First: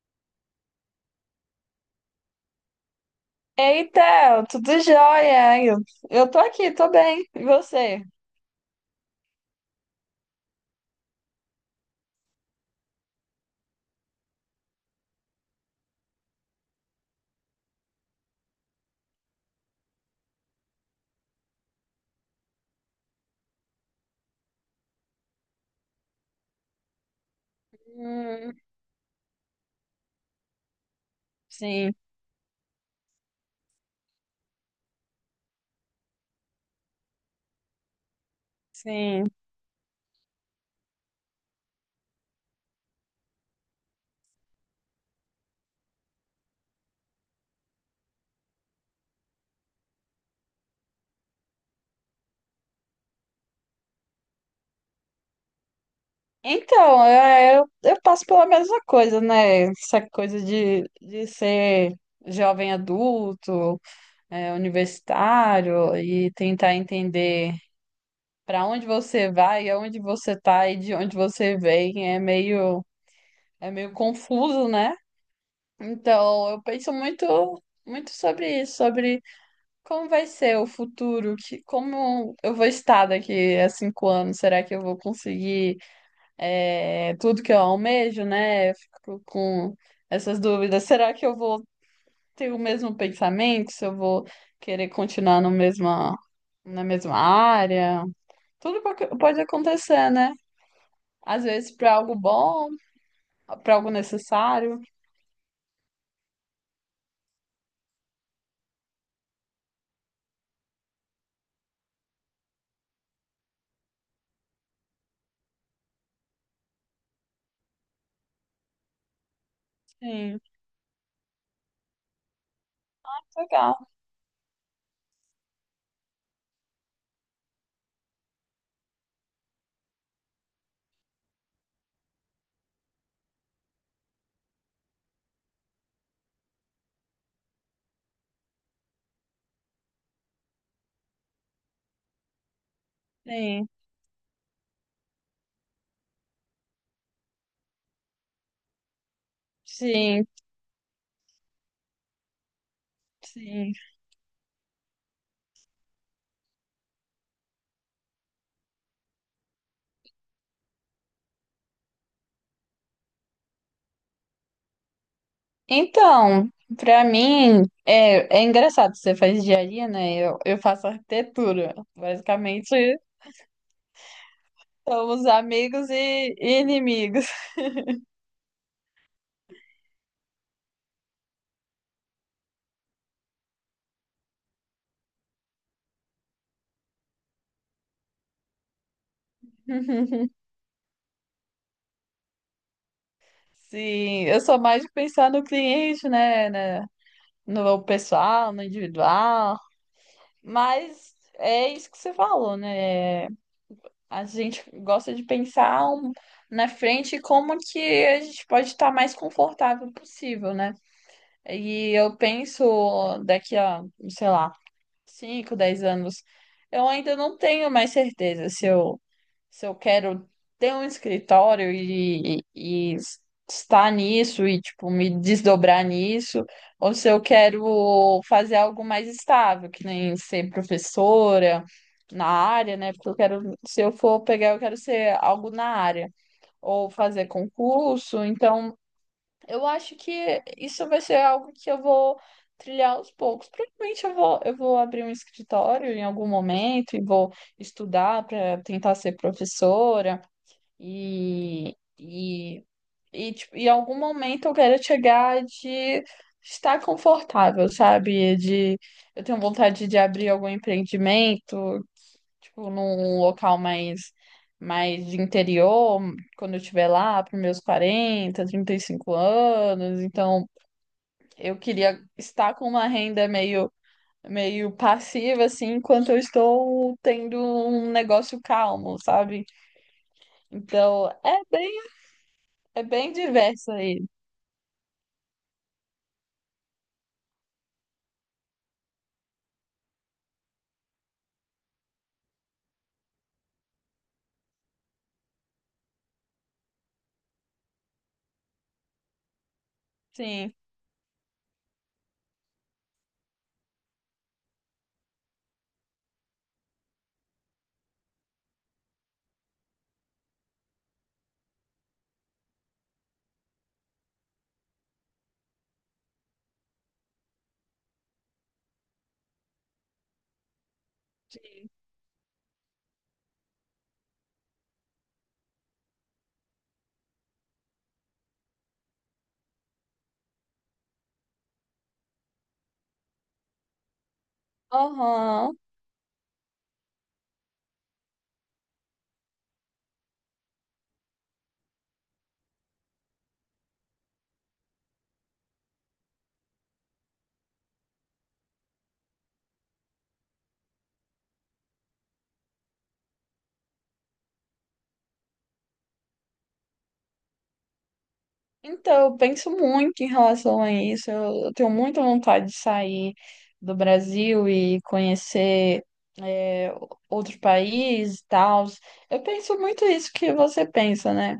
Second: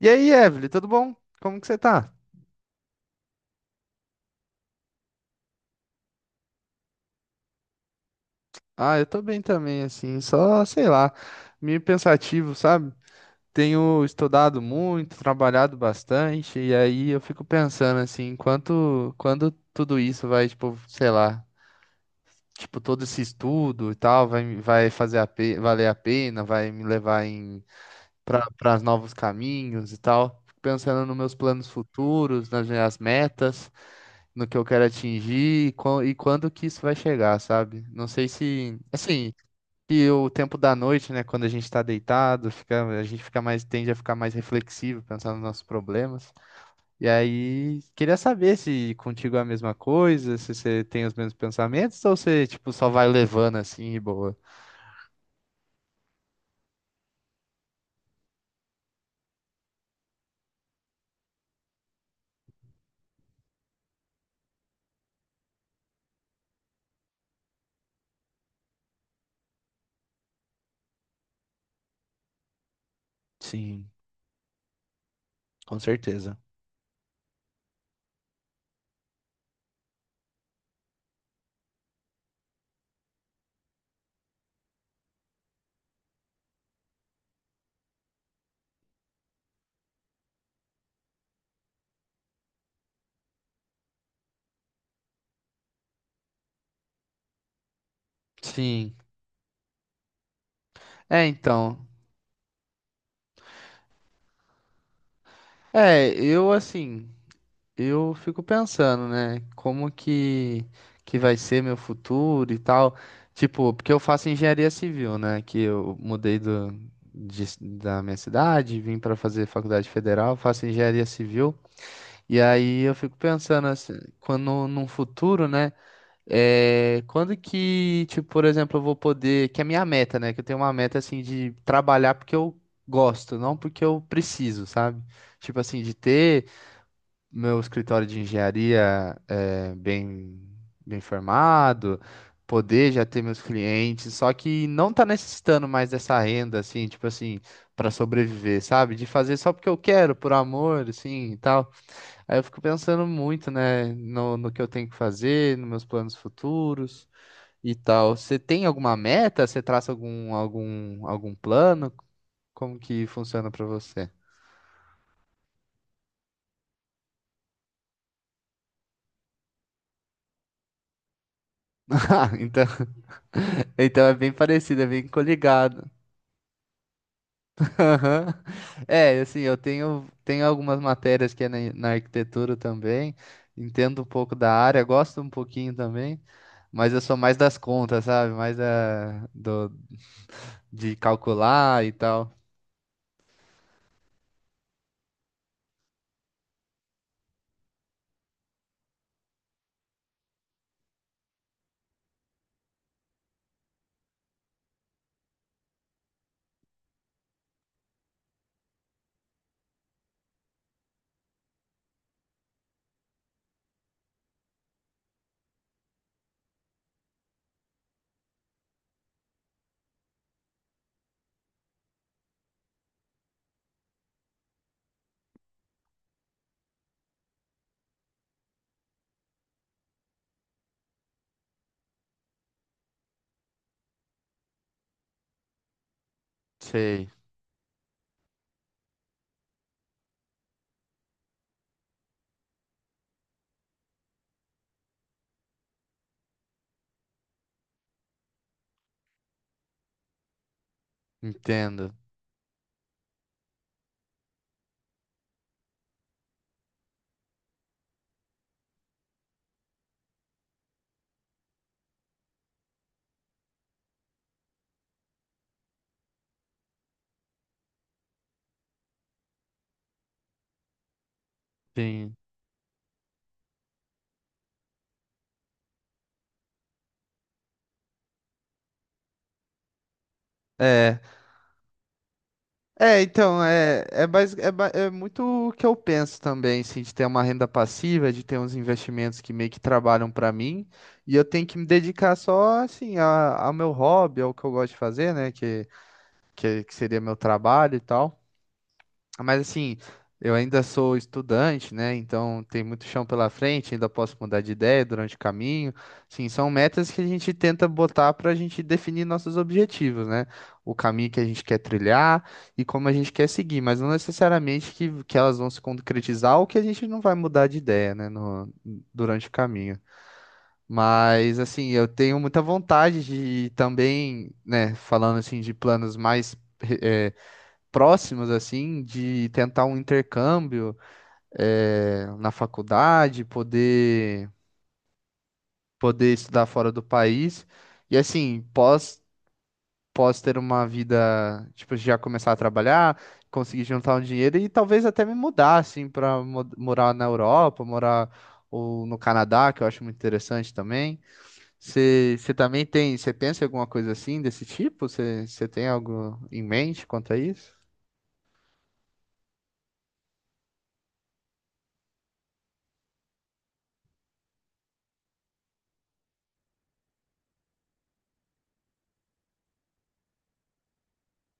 E aí, Evelyn, tudo bom? Como que você tá? Eita, tudo jóia? Eu tô aqui, tô bem. E você? Ah, eu tô bem também, assim, só, sei lá, meio pensativo, sabe? Tenho estudado muito, trabalhado bastante, e aí eu fico pensando, assim, quanto, quando tudo isso vai, tipo, sei lá, tipo, todo esse estudo e tal, vai fazer valer a pena, vai me levar Hum, para novos caminhos e tal. Fico pensando nos meus planos sim, futuros, nas minhas metas, no que eu quero atingir e, e quando que isso vai chegar, sabe? Não sei se, sim. assim, que o tempo da noite, né, quando a gente está deitado, fica, a gente fica mais, tende a ficar mais reflexivo, pensando nos nossos problemas. E aí, queria saber se contigo é a mesma coisa, se você tem os mesmos pensamentos ou você, tipo, só vai levando assim e boa. Então, eu passo pela mesma coisa, né? Essa coisa de ser jovem adulto, é, universitário e tentar entender para onde você vai, aonde você tá e de onde você vem é meio, é Sim, meio confuso, né? com certeza. Então, eu penso muito, muito sobre isso, sobre como vai ser o futuro? Que, como eu vou estar daqui a 5 anos? Será que eu vou conseguir tudo que eu almejo, né? Eu fico com essas dúvidas. Será que eu vou ter o mesmo pensamento? Se eu vou querer continuar no mesma, na mesma área? Tudo Sim. Pode acontecer, né? É, Às vezes então. para algo bom, para algo necessário. É, eu assim, eu fico pensando, né, como que vai ser meu futuro e tal. Tipo, porque eu faço engenharia civil, né, que eu mudei do, de da minha cidade, vim para fazer faculdade federal, Sim, faço engenharia civil. E aí eu fico pensando legal. assim, quando num futuro, né, é, quando que, tipo, por exemplo, eu vou poder, que é a minha meta, né, que eu tenho uma meta assim de trabalhar porque eu gosto, não porque eu preciso, sabe? Tipo assim, de ter meu escritório de engenharia é bem, bem formado, poder já ter meus Sim, clientes, só que não tá necessitando mais dessa renda, assim, tipo assim, para sobreviver, sabe? De fazer só porque eu quero, sim, por amor, assim, e tal. Aí eu fico pensando muito, sim. né, no, no que eu tenho que fazer, nos meus planos futuros e tal. Você tem alguma meta? Você traça algum, algum, algum plano? Como que funciona para você? Então, para mim, é engraçado, você faz engenharia, né? Eu faço arquitetura. Ah, então, Basicamente, então é bem parecido, é bem somos coligado. amigos e inimigos. Aham. É, assim, eu tenho, tenho algumas matérias que é na, na arquitetura também, entendo um pouco da área, gosto um pouquinho também, mas eu sou mais das contas, sabe? Mais da, do, de calcular e tal. Sim, eu sou mais de pensar no cliente, né? Né, no pessoal, no individual. Mas é isso que você falou, né? A gente gosta de pensar na frente como que a gente pode estar mais confortável possível, né? E eu penso daqui a, sei lá, 5, 10 anos. Eu ainda não tenho mais certeza se eu quero ter um escritório e estar nisso e, tipo, me desdobrar nisso, ou se eu quero fazer algo mais estável, que nem ser professora na área, né? Porque eu quero, se eu for pegar, eu quero ser algo na área, ou Sei, fazer concurso, então. Eu acho que isso vai ser algo que eu vou trilhar aos poucos. Provavelmente eu vou abrir um escritório em algum momento e vou estudar para tentar ser professora e, entendo. e, e tipo, em algum momento eu quero chegar de estar confortável, sabe? De eu tenho vontade de abrir algum empreendimento, tipo, num local mais, mais de interior, quando eu estiver lá para meus quarenta trinta e cinco anos. Então, eu queria Sim. estar com uma renda meio, meio passiva, assim, enquanto eu estou tendo um negócio calmo, sabe? É, Então, é É, bem então, diverso aí. É muito o que eu penso também, assim, de ter uma renda passiva, de ter uns investimentos que meio que trabalham pra mim, e eu tenho que me dedicar só, assim, ao meu hobby, ao que eu gosto de fazer, né, que seria meu trabalho e tal. Mas assim, eu Sim. ainda sou estudante, né? Então tem muito chão pela frente, ainda posso mudar de ideia durante o caminho. Sim, são metas que a gente tenta botar para a gente definir nossos objetivos, né? O caminho que a gente quer trilhar e como a gente quer seguir, mas não necessariamente que, elas vão se concretizar ou que a gente não vai mudar de ideia, né? No, durante o caminho. Mas assim, eu tenho muita vontade de também, né? Falando assim de planos mais eh, próximos, assim, de tentar um intercâmbio, é, na faculdade, Aham. poder estudar fora do país. E assim, pós ter uma vida, tipo, já começar a trabalhar, conseguir juntar um dinheiro e talvez até me mudar, assim, para morar na Europa, morar ou no Canadá, que eu acho muito interessante também. Você também tem, você pensa em alguma coisa assim, desse tipo? Você tem algo em mente quanto a isso? Então, eu penso muito em relação a isso. Eu tenho muita vontade de sair do Brasil e conhecer é, outro país e tal. Eu penso muito isso que você pensa, né?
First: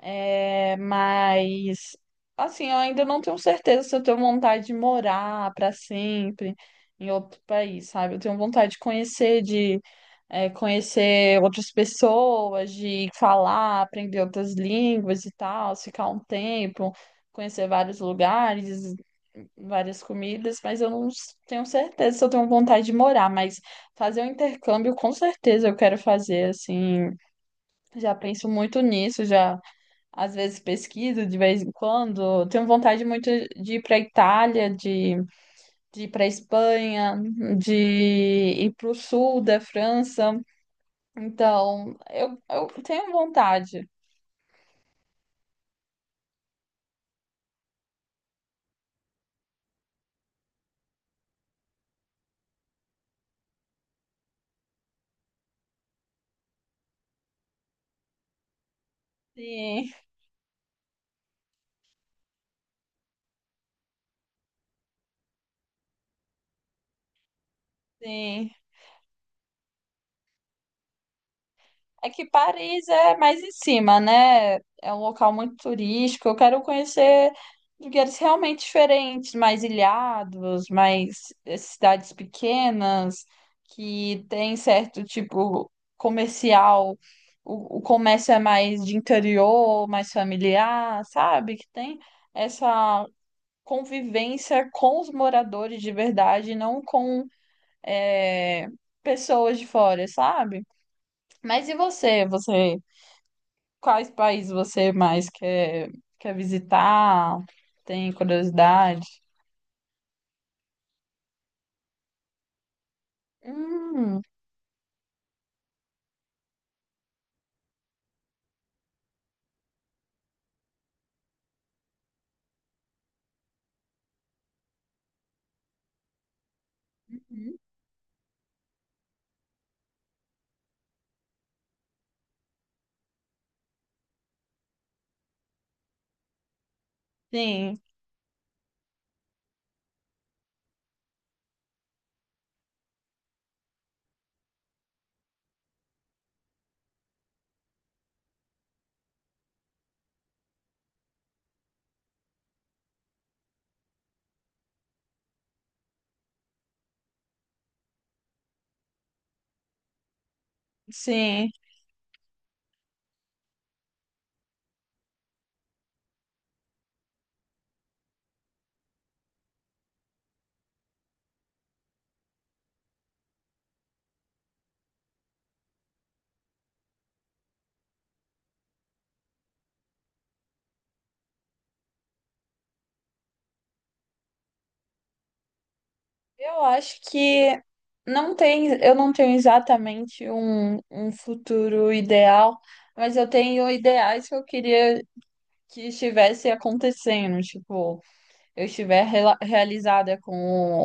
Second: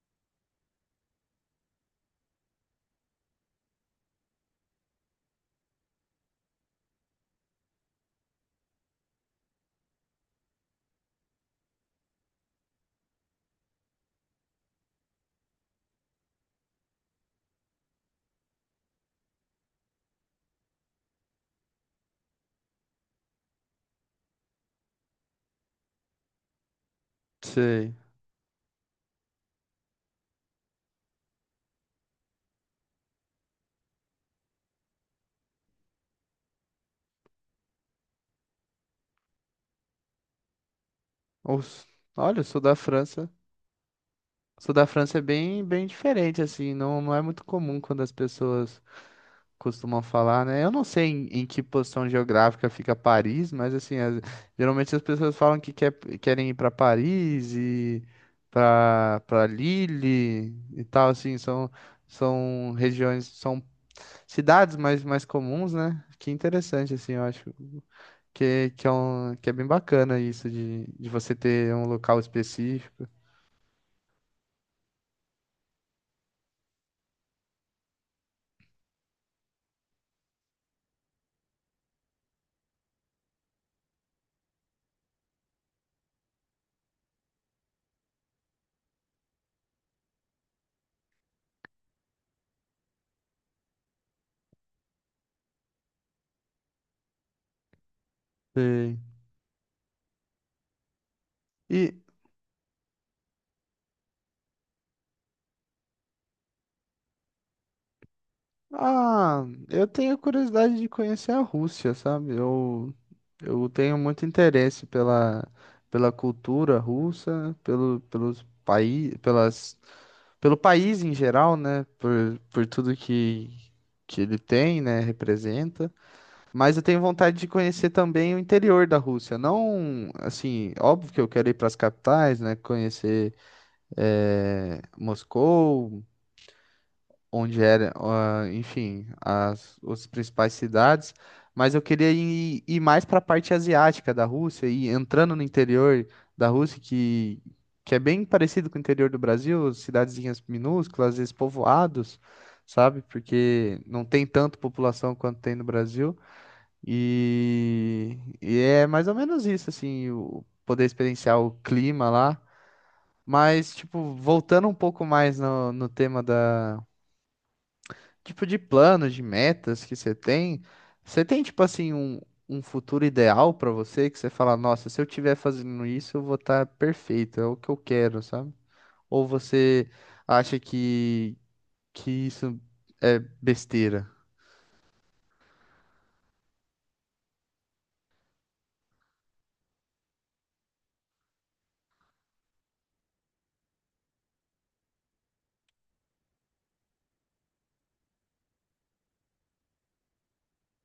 É, mas assim, eu ainda não tenho certeza se eu tenho vontade de morar para sempre em outro país, sabe? Eu tenho vontade de conhecer, de conhecer outras pessoas, de falar, aprender outras línguas e tal, ficar um tempo, conhecer vários lugares, várias comidas, mas eu não tenho certeza se eu tenho vontade de morar, mas fazer um intercâmbio com certeza eu quero fazer, assim, Sei. já penso muito nisso, já às vezes pesquiso de vez em quando. Tenho vontade muito de ir para Itália, de ir para Espanha, de ir para o sul da França. Ou, s- Então, Olha, eu, eu sou eu da tenho França. vontade. Sou da França é bem, bem diferente, assim. Não, não é muito comum quando as pessoas costumam falar, né? Eu não sei em, em que posição geográfica fica Paris, mas, assim, geralmente as pessoas falam que quer, querem ir para Paris e para Sim, Lille e tal, assim. São, são regiões, são cidades mais, mais comuns, né? Que interessante, assim, eu acho sim. Que, é um, que é bem bacana isso de você ter um É local que Paris específico. é mais em cima, né? É um local muito turístico. Eu quero conhecer lugares realmente diferentes, mais ilhados, mais cidades pequenas, que tem certo tipo comercial. O comércio é mais de interior, mais familiar, sabe? Que tem essa convivência com os moradores de verdade, não com eh, Sei. pessoas de fora, sabe? Mas e E, você? Você. Quais países você mais quer visitar? Tem curiosidade? ah, eu tenho curiosidade de conhecer a Rússia, sabe? Eu tenho Hum, muito interesse pela, pela cultura russa, pelo, pelos país, pelas, pelo país em geral, né? Por tudo que ele tem, né? Representa. Mas eu tenho vontade de uhum. conhecer também o interior da Rússia. Não, assim, óbvio que eu quero ir para as capitais, né? Conhecer, Moscou. Onde Sim, era, ah, enfim, as principais cidades, mas eu queria ir, ir mais para a parte asiática da Rússia e entrando no interior da Rússia, que é bem parecido com o interior do Brasil, cidadezinhas minúsculas, às vezes povoados, sabe? Porque não tem tanto população quanto tem no Brasil. E é mais ou menos isso, assim, o, poder experienciar sim. o clima lá. Mas, tipo, voltando um pouco mais no, no tema da, tipo de planos, de metas que você tem? Você tem, tipo assim, um futuro ideal pra você que você fala, nossa, se eu tiver fazendo isso, eu vou estar perfeito, é o que eu quero, sabe? Ou você acha que isso é besteira? Eu acho que não tem, eu não tenho exatamente um, um futuro ideal, mas eu tenho ideais que eu queria que estivesse acontecendo, tipo, eu estiver realizada com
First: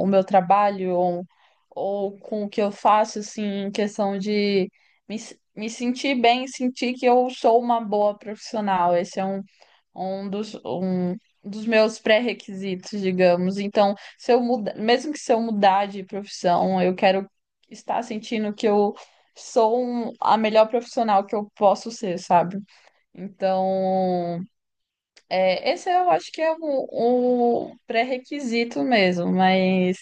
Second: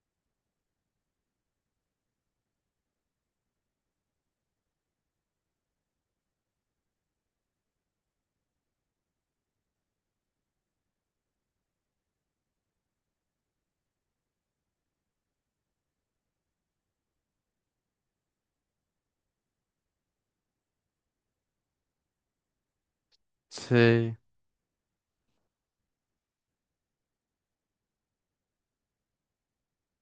o meu trabalho ou com o que eu faço, assim, em questão de me sentir bem, sentir que eu sou uma boa profissional. Esse é um dos meus pré-requisitos, digamos. Então, se eu muda, mesmo que se eu mudar de profissão, eu quero estar sentindo que eu sou a melhor profissional que eu posso ser, sabe? Sei. Então, esse eu acho que é o um pré-requisito mesmo, mas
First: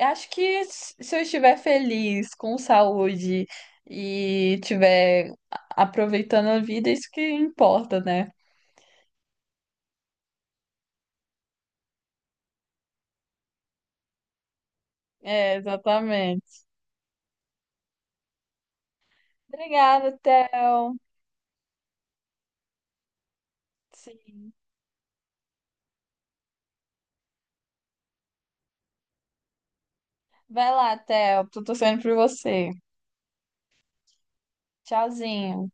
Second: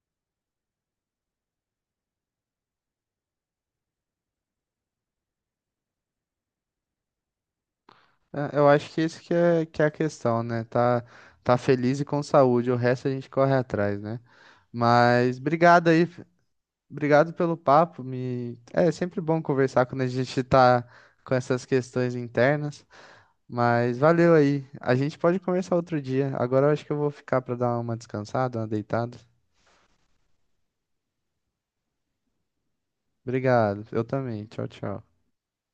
acho que se eu estiver feliz, com saúde e estiver aproveitando a vida, isso que importa, né? É, eu acho que isso que é a questão, né? Tá, tá feliz e com saúde, o resto a gente corre atrás, né? Mas É, obrigado aí, exatamente. obrigado pelo papo. Me... É sempre bom conversar quando a Obrigada, gente tá Theo. com essas questões internas, mas valeu Sim. aí. A gente pode conversar outro dia. Agora eu acho que eu vou ficar para dar uma descansada, uma deitada. Vai lá, Theo. Tô torcendo por você. Obrigado. Eu também. Tchau, tchau. Tchauzinho.